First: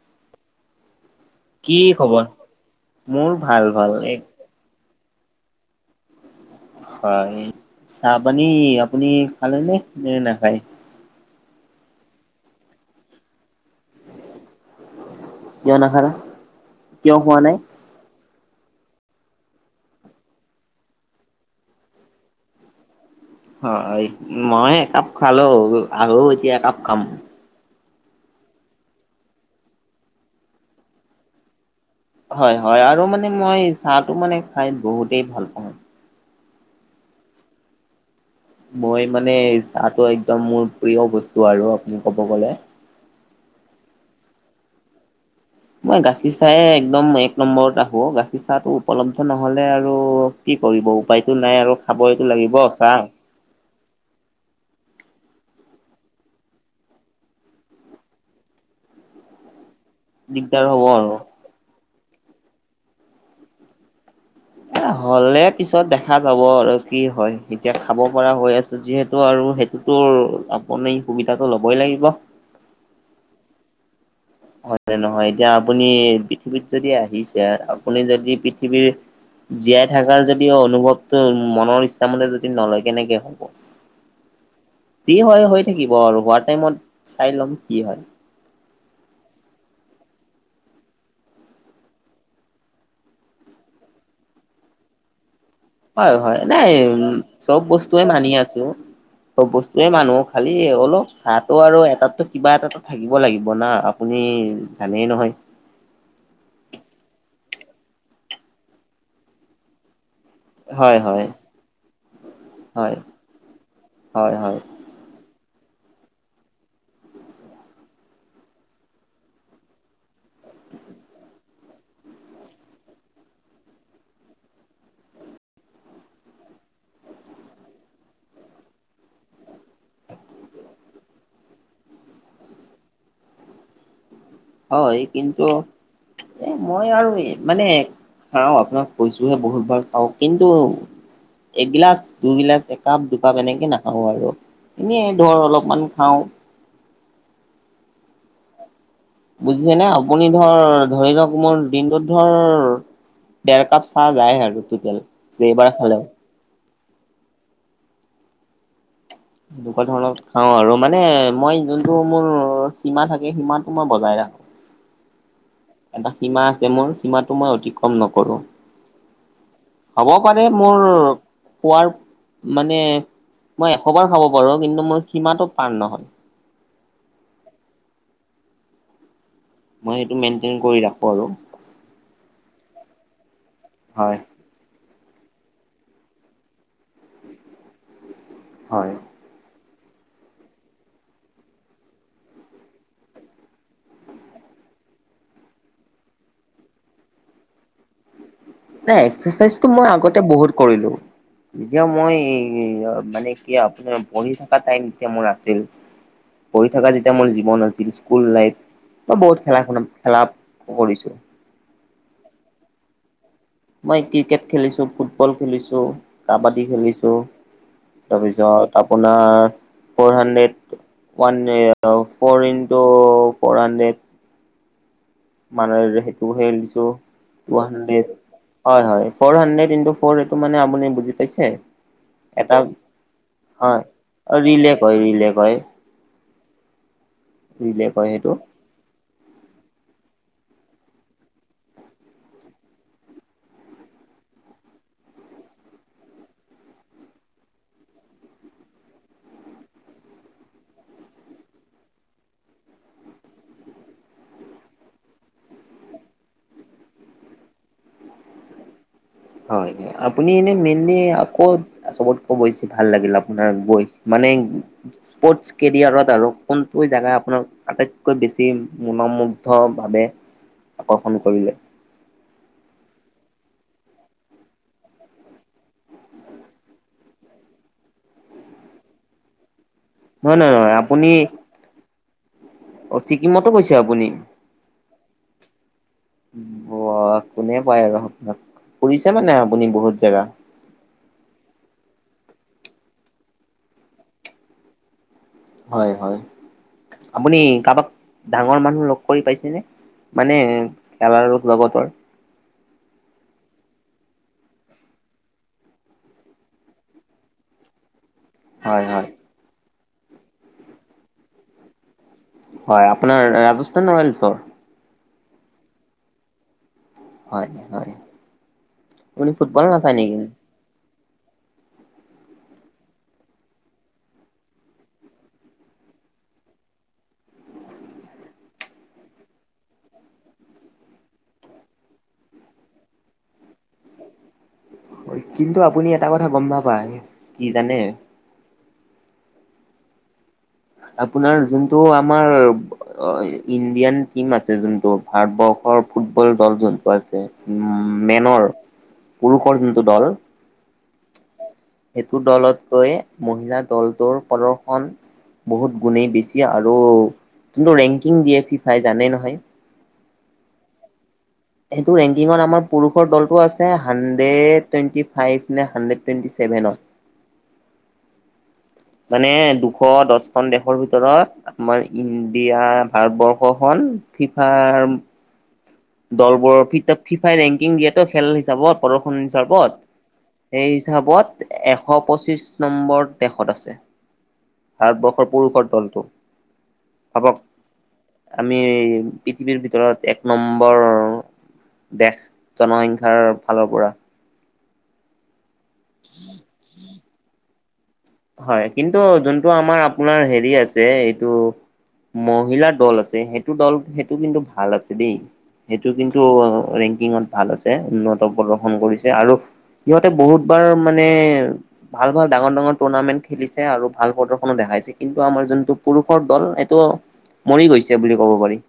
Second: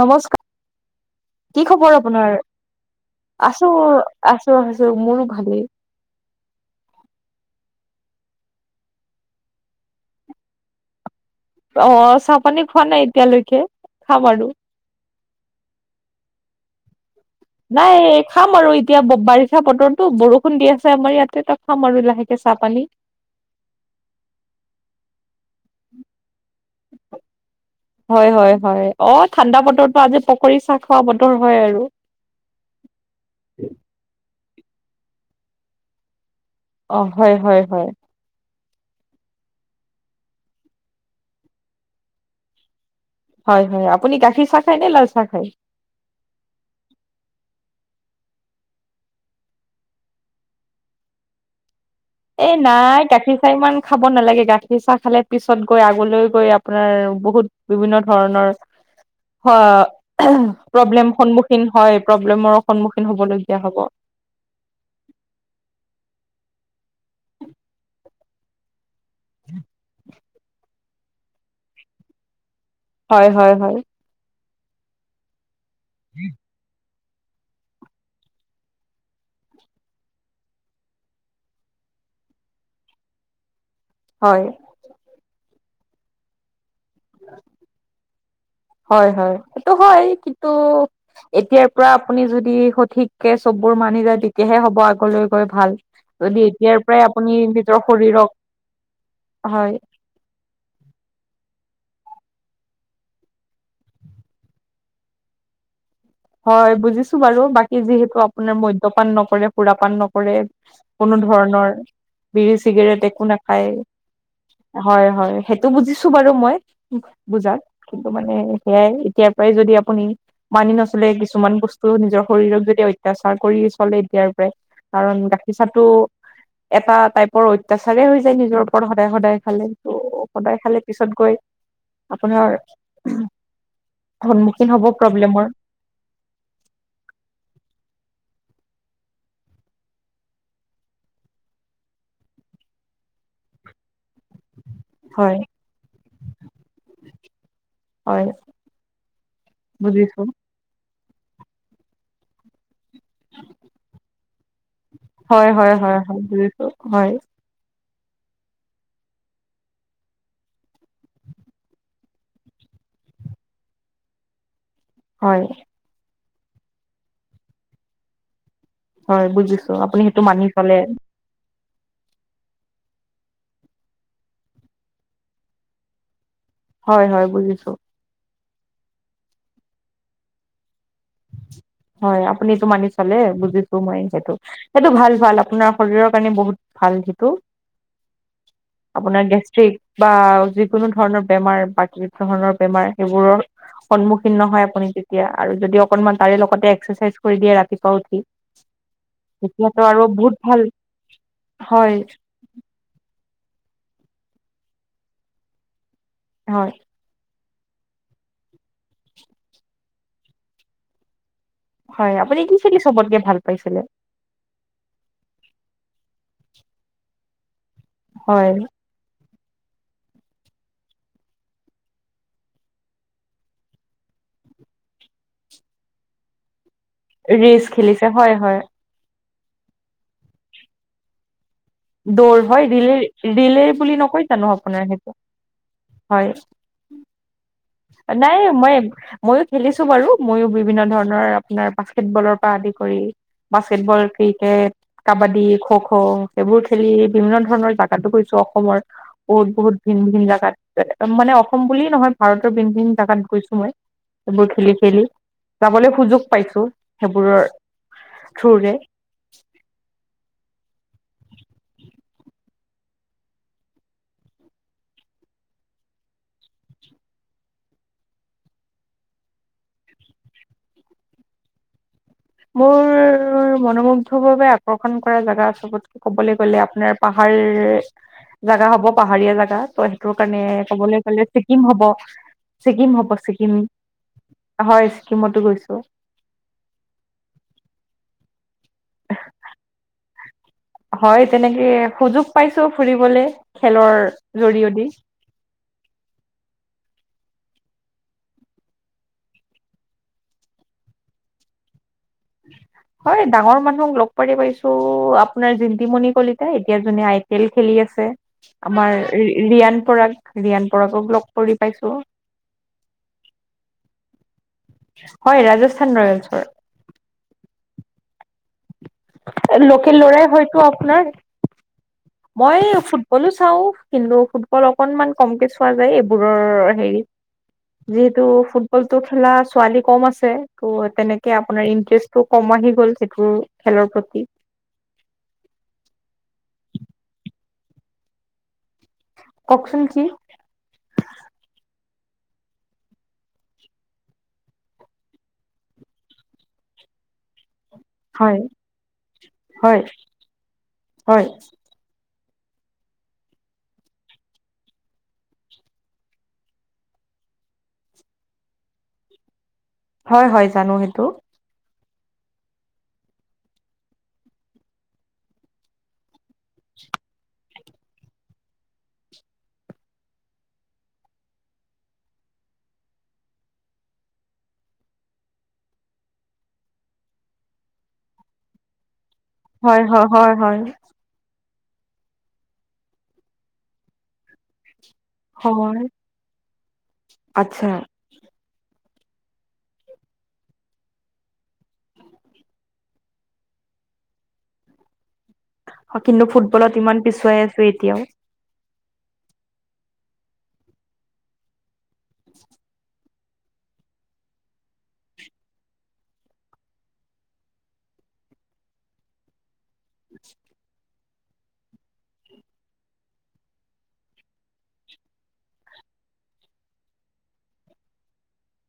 নমস্কাৰ, কি খবৰ আপোনাৰ, মোৰ ভাল আছো, ভাল এক আছো। [unintelligible] মোৰো ভালেই। হয়, চাহ পানী আপুনি খালে নে নে নাখায়। অ', চাহ পানী খোৱা নাই এতিয়ালৈকে, খাম আৰু। কিয় নাখায়, কিয় খোৱা নাই। নাই খাম আৰু এতিয়া বাৰিষা বতৰটো বৰষুণ দি আছে, আমাৰ ইয়াতে তাক খাম আৰু লাহেকে চাহ পানী। অ', মই একাপ খালো আৰু এতিয়া একাপ খাম। হয়, হয়, হয় অ', ঠাণ্ডা বতৰতো আজি পকৰি চাহ খোৱা বতৰ হয় আৰু। হয় হয়, আৰু মানে মই চাহটো মানে খাই বহুতেই ভাল পাওঁ। অ' হয় হয় হয়। মই মানে চাহটো একদম মোৰ প্ৰিয় বস্তু আৰু আপুনি ক'ব গ'লে। হয় হয়, আপুনি গাখীৰ চাহ খায় নে লাল চাহ খায়? মই গাখীৰ চাহে একদম এক নম্বৰত ৰাখো, গাখীৰ চাহটো উপলব্ধ নহলে আৰু কি কৰিব উপায়টো নাই আৰু। খাবইতো এ লাগিব চাহ নাই গাখীৰ চাহ ইমান খাব নালাগে, গাখীৰ চাহ খালে পিছত গৈ আগলৈ গৈ আপোনাৰ বহুত বিভিন্ন ধৰণৰ অ দিগদাৰ ', হ'ব প্ৰব্লেম আৰু। সন্মুখীন হয়, প্ৰব্লেমৰ সন্মুখীন হবলীয়া হ'ব। এ হ'লে পিছত দেখা যাব আৰু কি হয়, এতিয়া খাব পৰা হৈ আছো যিহেতু তো আৰু সেইটোতো আপুনি সুবিধাটো ল'বই লাগিব হয় হয় হয় নহয় এতিয়া আপুনি পৃথিৱীত যদি আহিছে আপুনি যদি পৃথিৱীৰ জীয়াই থকাৰ যদি অনুভৱটো মনৰ ইচ্ছামতে যদি নলয় কেনেকে হ'ব হয় কি হয় হৈ থাকিব আৰু হোৱাৰ টাইমত চাই ল'ম কি হয় হয় হয় সেইটো হয় কিন্তু এতিয়াৰ পৰা আপুনি যদি সঠিককে চববোৰ মানি যায় তেতিয়াহে হ'ব আগলৈ গৈ ভাল হয় যদি হয় নাই এতিয়াৰ পৰাই উম আপুনি চব নিজৰ বস্তুৱে শৰীৰক মানি আছো চব হয় বস্তুয়ে মানু খালি অলপ চাহটো আৰু এটাতো কিবা এটা থাকিব লাগিব না আপুনি জানেই নহয় হয় বুজিছো বাৰু বাকী যিহেতু আপোনাৰ মদ্যপান নকৰে সুৰা পান নকৰে হয় কোনো হয়। ধৰণৰ বিৰি হয়, চিগাৰেট একো নাখায় হয় হয় সেইটো বুজিছো বাৰু মই বুজাত কিন্তু মানে সেয়াই এতিয়াৰ পৰাই যদি আপুনি মানি নচ কিছুমান বস্ত নিজৰ শৰীৰক যদি অত্যাচাৰ কৰি চলে এতিয়াৰ পৰাই কাৰণ গাখীৰ চাহটো এটা টাইপৰ অত্যাচাৰেই হৈ যায় নিজৰ ওপৰত সদায় সদায় খালে ত' সদায় খালে পিছত গৈ আপোনাৰ সন্মুখীন হব হয় কিন্তু প্ৰব্লেমৰ এ মই আৰু মানে খাও আপোনাক কৈছোহে বহুতবাৰ খাও কিন্তু এগিলাচ দুইগিলাচ একাপ দুকাপ এনেকে নাখাওঁ আৰু এনেই ধৰ হয় অলপমান খাওঁ হয় বুজিছেনে বুজিছো আপুনি ধৰ ধৰি লক মোৰ দিনটোত ধৰ ডেৰ কাপ চাহ যায়হে আৰু তোটেল হয় হয় হয় হয় বুজিছো হয় এনেকুৱা ধৰণৰ খাও আৰু মানে মই যোনটো মোৰ সীমা থাকে সীমাটো মই বজাই ৰাখো হয় এটা সীমা আছে মোৰ সীমাটো মই অতিক্ৰম নকৰো হয় বুজিছো আপুনি হ'ব সেইটো পাৰে মানি চলে মোৰ খোৱাৰ মানে মই এশবাৰ খাব পাৰোঁ কিন্তু মোৰ সীমাটো পাৰ নহয় হয় হয় বুজিছো মই সেইটো মেইনটেইন কৰি ৰাখো আৰু। হয় আপুনি এটো মানি চলে বুজিছো মই হয় সেইটো সেইটো ভাল ভাল আপোনাৰ শৰীৰৰ কাৰণে বহুত ভাল সেইটো হয় আপোনাৰ গেষ্ট্ৰিক বা যিকোনো ধৰণৰ বেমাৰ বা ধৰণৰ বেমাৰ সেইবোৰৰ সন্মুখীন নহয় আপুনি তেতিয়া আৰু যদি অকনমান তাৰে লগতে এক্সাৰচাইজ কৰি দিয়ে ৰাতিপুৱা উঠি নাই এক্সাৰচাইজটো তেতিয়াতো মই আৰু আগতে বহুত ভাল কৰিলো এতিয়া হয় মই মানে এতিয়া আপোনাৰ পঢ়ি থকা টাইম যেতিয়া মোৰ আছিল পঢ়ি হয় থাকোতে মোৰ জীৱন আছিল স্কুল লাইফ বা বহুত খেলাখন খেলা কৰিছো হয় আপুনি কি খেলি চবতকে ভাল পাইছিল মই ক্ৰিকেট খেলিছো ফুটবল খেলিছো কাবাডী খেলিছো হয় তাৰপিছত আপোনাৰ four hundred [unintelligible] four into four hundred মানে সেইটো দিছো ট ৰেচ খেলিছে হাণ্ড্ৰেড হয় হয় হয়। ফ'ৰ হাণ্ড্ৰেড ই ফ এইটো মানে আপুনি বুজি পাইছে। দৌৰ এটা হয় লে ৰিলে হয় বুলি নকয়। জানো ৰিলে আপোনাৰ কয় সেইটো ৰিলে কয় হয়। ৰিলে কয় সেইটো। নাই মই। মইও খেলিছো বাৰু মইও বিভিন্ন ধৰণৰ আপোনাৰ বাস্কেটবলৰ, পৰা আদি কৰি বাস্কেটবল, ক্ৰিকেট, কাবাডী, খ খ, ' এইবোৰ খেলি বিভিন্ন ধৰণৰ জাগাতো গৈছো। অসমৰ বহুত বহুত ভিন ভিন জাগাত মানে অসম বুলিয়েই নহয় ভাৰতৰ ভিন ভিন জাগাত গৈছো। মই সেইবোৰ খেলি খেলি যাবলৈ সুযোগ পাইছো। সেইবোৰৰ থ্ৰোৰে হয়। আপুনি এনে মেইনলি আকৌ'- চবতকৈ বেছি ভাল লাগিল আপোনাৰ গৈ মানে। স্পৰ্টছ কেৰিয়াৰত আৰু কোনটো জেগা আপোনাৰ আটাইতকৈ বেছি মোনা নামোন অ ভাৱে আকৰ্ষণ কৰিলে। মোৰ। মনোমু্ধৰ বাবে আকৰ্ষণ কৰা জেগা চবতকে ক'বলৈ গ'লে আপোনাৰ, পাহাৰ। জাগা হব পাহাৰীয়া, জোগা ত' সেইটোৰ নহয় কাৰণে নহয় নহয় কবলৈ আপুনি গ'লে। ছিকিম হ'ব অ ছিকিম হ'ব ছিকিমতো ছিকিম। গৈছে আপুনি হয় ছিকিমতো গৈছোঁ। অ কোনে পায় আৰু আপোনাক ফুৰিছে মানে আপুনি বহুত জেগা। হয় তেনেকে সুযোগ পাইছো ফুৰিবলে খেলৰ জৰিয়দি। হয় হয় আপুনি কাৰোবাক ডাঙৰ মানুহ লগ কৰি পাইছেনে। মানে খেলা ৰোগ জগতৰ [unintelligible] উ [unintelligible] হয় ডাঙৰ মানুহক লগ পাৰি পাৰিছো। আপোনাৰ জিন্তিমণি কলিতা এতিয়া যোনে আই পি এল খেলি আছে। হয় আমাৰ হয় ৰিয়ান, পৰাগ ৰিয়ান পৰাগক লগ কৰি পাইছোঁ। হয়। আপোনাৰ ৰাজস্থান, ৰয়েলছৰ ঘৰৰ। হয় ৰাজস্থান, ৰয়েলছৰ। হয় হয় আপুনি ফুটবলত নাচাই নেকি। এইটো আপোনাৰ। মই ফুটবলো চাওঁ। কিন্তু ফুটবল অকনমান কমকে চোৱা যায় এইবোৰৰ হেৰিত। যিহেতু ফুটবল টো খেলা ছোৱালী কম আছে। ত' তেনেকে আপোনাৰ ইন্টাৰেষ্ট টো, ' কম আহি গ'ল সেইটোৰ খেলৰ প্ৰতি। কিন্তু, আপুনি এটা কথা গম নাপায় কি জানে। কওকচোন কি? আপোনাৰ যোনটো আমাৰ। ইণ্ডিয়ান টিম আছে যোনটো ভাৰতবৰ্ষৰ ফুটবল, দল যোনটো আছে। উম' হয় মেনৰ পুৰুষৰ হয় যোনটো দল। হয়। সেইটো দলতকৈ মহিলা দলটোৰ প্ৰদৰ্শন বহুত গুণেই বেছি আৰু কিন্তু, ৰেংকিং দিয়ফি ফাই জানে নহয়। হয় হয় জানো সেইটো। সেইটো ৰেংকিঙত আমাৰ পুৰুষৰ দলটো আছে। হাণ্ড্ৰেড টুৱেণ্টি ফাইভ নে হাণ্ড্ৰেড টুৱেণ্টি চছেভেনত। মানে দুশ দহখন দেশৰ ভিতৰত, আমাৰ ইণ্ডিয়া ভাৰতবৰ্ষখন ফিফাৰ- দলবোৰৰ ফিফাই ৰেংকিং দিয়েতো খেল হিচাপত প্ৰদৰ্শনী হয় হিচাপত। হয় হয় হয় সেই- ধাবত এশ পঁচিশ নম্বৰত দেশত আছে, ভাৰতবৰ্ষ হ পুৰুষৰ হয় দলটো। ভাবক- আচ্ছা আমি পৃথিৱীৰ ভিতৰত এক নম্ বৰ দেশ জনসংখ্যাৰ ফালৰ পৰা কিন্তু ফুটবলত ইমান পিছুৱাই আছো এতিয়াও, হয়। কিন্তু যোনটো আমাৰ আপোনাৰ হেৰি আছে এইটো। মহিলা দল আছে। সেইটো দল সেইটো কিন্তু ভাল আছে দেই, সেইটো কিন্তু ৰেংকিঙত ভাল আছে। উন্নত প্ৰদৰ্শন কৰিছে আৰু, সিহঁতে বহুত বাৰ মানে ভাল ভাল ডাঙৰ ডাঙৰ টুৰ্ণামেন্ট খেলিছে আৰু ভাল প্ৰদৰ্শনো দেখাইছে। কিন্তু আমাৰ যোনটো পুৰুষৰ দল এইটো মৰি গৈছে বুলি ক'ব পাৰি।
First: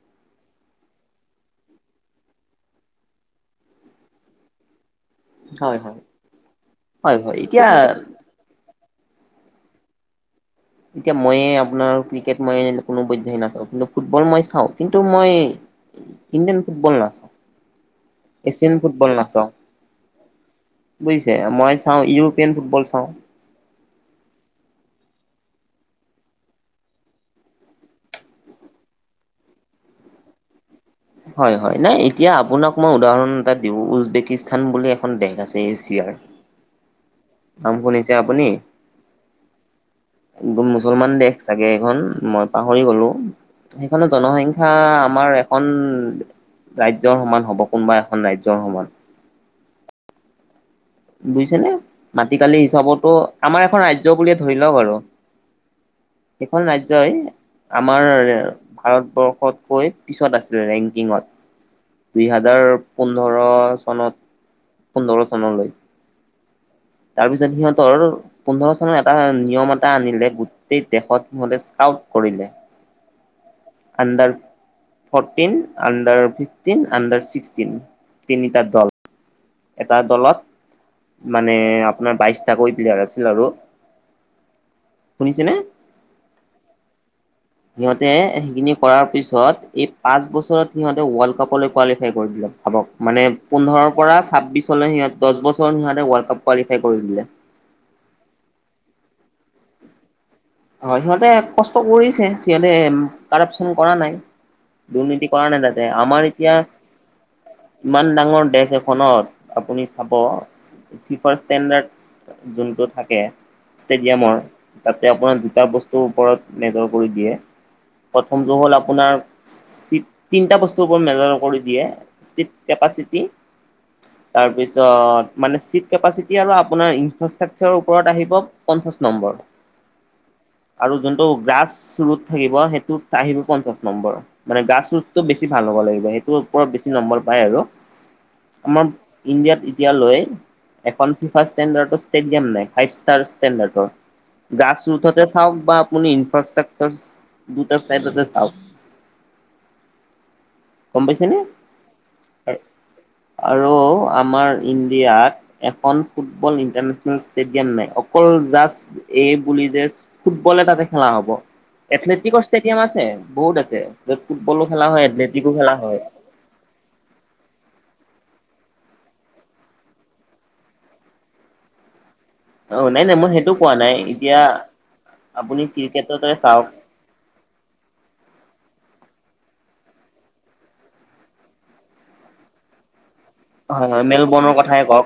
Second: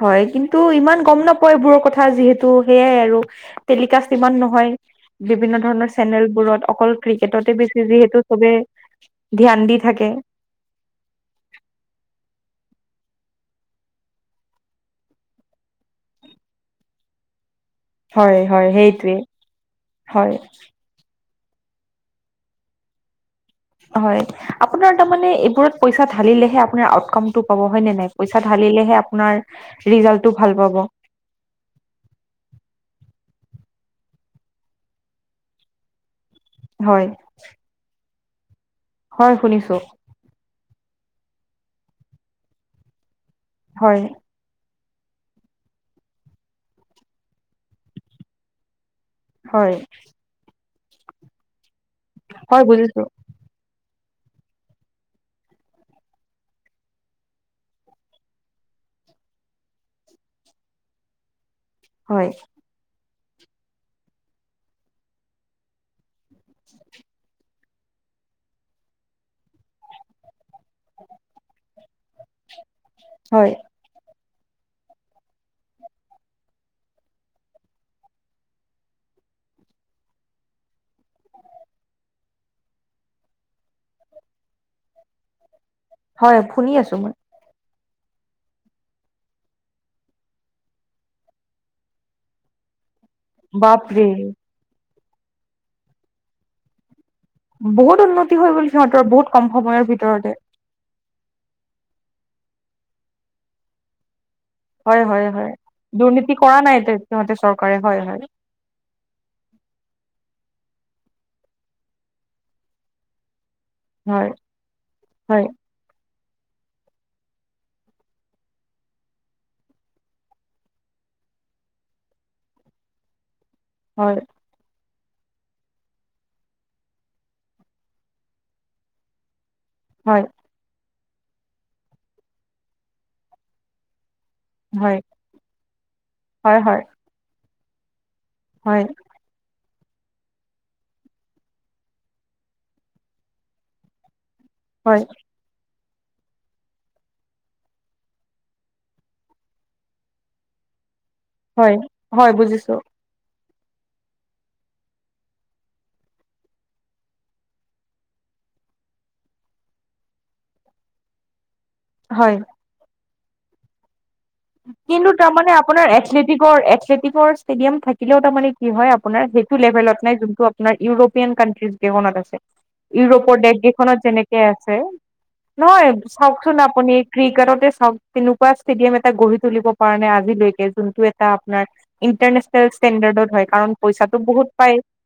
হয়। কিন্তু ইমান গম নাপয় এইবোৰৰ কথা যিহেতু সেইয়াই আৰু। টেলিকাষ্ট ইমান নহয়। বিভিন্ন হয় ধৰণৰ হয় চেনেলবোৰত অকল হয় হয় ক্ৰিকেটতে বেছি এতিয়া যিহেতু, চবে ধ্যান দি থাকে। এতিয়া মইয়ে আপোনাৰ ক্ৰিকেট মই কোনো পধ্যে নাচাওঁ। কিন্তু ফুটবল মই চাওঁ কিন্তু মই, ইণ্ডিয়ান ফুটবল নাচাঁও। হয় হয় সেইটোৱেই হয়। বুজিছে মই চাওঁ ইউৰোপীয়ান ফুটবল চাওঁ। হয় আপোনাৰ তাৰমানে এইবোৰত পইচা ঢালিলেহে আপোনাৰ আউটকামটো পাব হয়নে নাই পইচা ঢালিলেহে আপোনাৰ ৰিজাল্টটো ভাল পাব হয় হয় নাই এতিয়া আপোনাক মই উদাহৰণ এটা দিওঁ উজবেকিস্তান বুলি এখন দেশ আছে এছিয়াৰ হয় নাম শুনিছে আপুনি হয় শুনিছো মুছলমান দেশ চাগে এইখন মই পাহৰি গলো হয় সেইখনত জনসংখ্ কথা আমাৰ এখন ৰাজ্যৰ সমান হ'ব কোনোবা এখন ৰাজ্যৰ সমান হয় বুইছেনেে মাটিকালি হয় বুজিছো হিচাপতো আমাৰ এখন ৰাজ্য বুলিয়ে ধৰি লওক আৰু সেইখন ৰাজ্যই আমাৰ ভাৰতবৰ্ষতকৈ পিছত আছিলে ৰেংকিঙত দুই হয় হাজাৰ পোন্ধৰ চনত পোন্ধৰ চনলৈ [unintelligible] তাৰপিছত সিহঁতৰ পোন্ধৰ চনৰ এটা নিয়ম এটা আনিলে গোটেই দেশত সিহঁতে স্কাউট কৰিলে হয় under fourteen under fifteen under sixteen তিনিটা দল এটা দলত মানে আপোনাৰ বাইশটাকৈ প্লেয়াৰ আছিল আৰু শুনিছেনে হয় শুনি আছো মই সিহঁতে সেইখিনি কৰাৰ পিছত এই পাঁচ বছৰত সিহঁতে ৱৰ্ল্ড কাপলৈ কোৱালিফাই কৰি দিলে ভাবক মানে পোন্ধৰ বাপৰে পৰা ছাব্বিছলৈ সিহঁত দছ বছৰ সিহঁতে ৱৰ্ল্ড কাপ কোৱালিফাই কৰি দিলে বহুত উন্নতি হৈ গ'ল সিহঁতৰ বহুত কম সময়ৰ ভিতৰতে হয় সিহঁতে কষ্ট কৰিছে সিহঁতে কাৰাপচন কৰা নাই হয় হয় দুৰ্নীতি কৰা হয় নাই তাতে আমাৰ দুৰ্নীতি কৰা নাই তে সিহঁতে চৰকাৰে এতিয়া হয় ইমান হয় ডাঙৰ দেশ এক ফোনত আপুনি চাব প্ৰিফাৰ্ষ্ট ষ্টেণ্ডাৰ্ড যোনটো থাকে হয় ষ্টেডিয়ামৰ তাতে আপোনাৰ হয় দুটা বস্তুৰ ওপৰত নিৰ্ভৰ কৰি দিয়ে। প্ৰথমটো হ'ল আপোনাৰ তিনিটা বস্তুৰ ওপৰত মেজাৰ কৰি দিয়ে। ছিট কেপাচিটি, হয়। তাৰপিছত মানে ছিট কেপাচিটি আৰু আপোনাৰ ইনফ্ৰাষ্ট্ৰাকচাৰৰ ওপৰত আহিব। পঞ্চাশ নম্বৰ। হয়। আৰু যোনটো গ্ৰাছ ৰোট থাকিব সেইটোত আহিব, পঞ্চাশ নম্বৰ। মানে গ্ৰাছ হয় ৰোটটো বেছি ভাল হ'ব লাগিব, সেইটো হয় হয় ওপৰত বেছি নম্বৰ পায় আৰু। হয় আমাৰ ইণ্ডিয়াত এতিয়া লয় এখন প্ৰিফাৰ্ষ্ট ষ্টেডিয়াম নাই, ফাইভ ষ্টাৰ ষ্টেণ্ডাৰ্ডৰ, গ্ৰাছ হয় ৰোটতে চাওক বা আপুনি ইনফ্ৰাষ্ট্ৰাকচাৰ দুটা চাইডতে চাওক গম পাইছে নে? হয় হয়, বুজিছো। আৰু আমাৰ ইণ্ডিয়াত, এখন ফুটবল ইণ্টাৰনেচনেল ষ্টেডিয়াম নাই। অকল জাষ্ট এই বুলি যে ফুটবল তাতে খেলা হব, হয় এথলেটিকৰ ষ্টেডিয়াম আছে বহুত আছে। য'ত ফুটবলো খেলা হয়, এথলেটিকো খেলা হয়। তৃগৰ এথলেটিকৰ ষ্টেডিয়াম থাকিলেও তাৰ মানে কি হয় আপোনাৰ সেইটো লেভেলত নাই জোনটো আপো নাৰ ইউৰোপীয়ান কানট্ৰিজ কেখনত আছে। অ নাই নাই মই ইউৰোপৰ সেইটো কোৱা নাই দেশকেইখনত যেনেকে এতিয়া আছে, আপুনি নহয় ক্ৰিকেটতে চাওকচোন চাওক আপুনি ক্ৰিকেটতে চাওক কেনেকুৱা ষ্টেডিয়াম এ টা গঢ়ি তুলিব পৰা নাই আজিলৈকে, জোনটো এটা আপোনাৰ ইণ্টাৰনেশ্যনেল ষ্টেণ্ডাৰ্ডত হয়। কাৰণ হয় পইচাটো মেলবৰ্ণৰ বহুত পায়। কথাই কওক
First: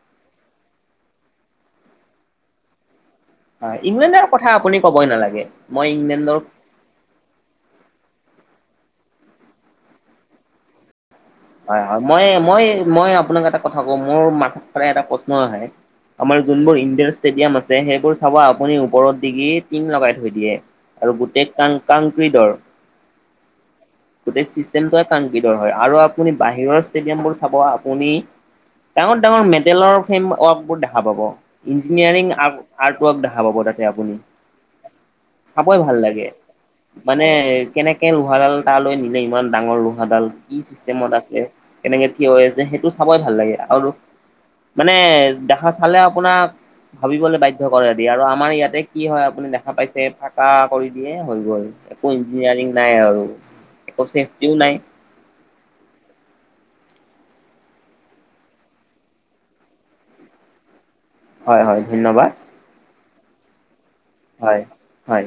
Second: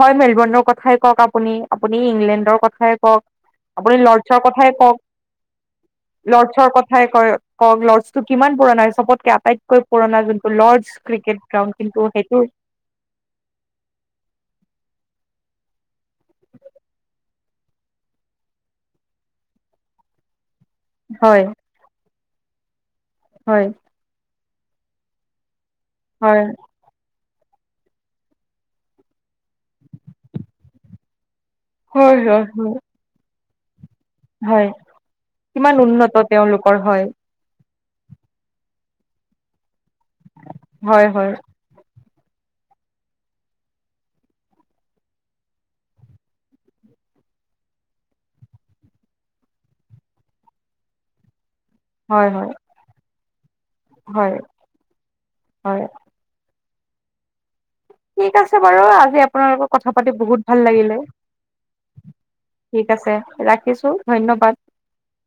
হয় মেলবৰ্ণৰ কথাই কওক আপুনি, আপুনি ইংলেণ্ডৰ কথাই কওক হয় আপুনি ইংলেণ্ডৰ লৰ্ডছৰ কথা কথাই আপুনি কওক ক'বই নালাগে মই ইংলেণ্ডৰ লৰ্ডছৰ কথাই ক ওক লৰ্ডছটো কিমান পুৰণা, চবতকে আটাইতকৈ পুৰণা যোনটো লৰ্ডছ ক্ৰিকেট গ্ৰাউণ্ড হয় কিন্তু হয়, মই সেইটো মই মই আপোনাক এটা কথা কওঁ মোৰ মাঠাত এটা প্ৰশ্ন আহে আমাৰ যোনবোৰ ইনডোৰ ষ্টেডিয়াম আছে সেইবোৰ চাব আপুনি ওপৰত দিগি টিং লগাই থৈ দিয়ে। আৰু হয় গোটেই কাং কাংকৃদৰ হয়। গোটেই চিষ্টেমটোৱে কাংকিডৰ হয় আৰু আপুনি হয় বাহিৰৰ ষ্টেডিয়ামবোৰ চাব আপুনি ডাঙৰ ডাঙৰ মেদেলৰ ফেম ৱৰ্ক বোৰ দেখা পাব। হয় ইঞ্জিনিয়াৰিং আ হয় হয় আৰ্ট ৱৰ্ক দেখা পাব তাতে আপুনি। হয় কিমান চাবই ভাল উন্নত লাগে তেওঁলোকৰ হয় মানে কেনেকে লোহাডাল তালৈ নিলে ইমান ডাঙৰ লোহাডাল কি হয় চিষ্টেমত হয় আছে কেনেকে থিয় হৈ আছে সেইটো চাবাই ভাল লাগে। আৰু মানে দেখা চালে আপোনাক ভাবিবলৈ বাধ্য কৰে দিয়ে, আৰু আমাৰ ইয়াতে কি হয় আপুনি দেখা পাইছে পাকা কৰি দিয়ে হৈ গ'ল। একো হয় হয় ইঞ্জিনিয়াৰিং নাই আৰু। একো হয়, চেফটিও নাই হয়। ঠিক আছে বাৰু আজি আপোনাৰ লগত কথা পাতি বহুত ভাল লাগিলে। হয় হয়, ধন্যবাদ। ঠিক আছে, ৰাখিছো। ধন্যবাদ হয় হয়।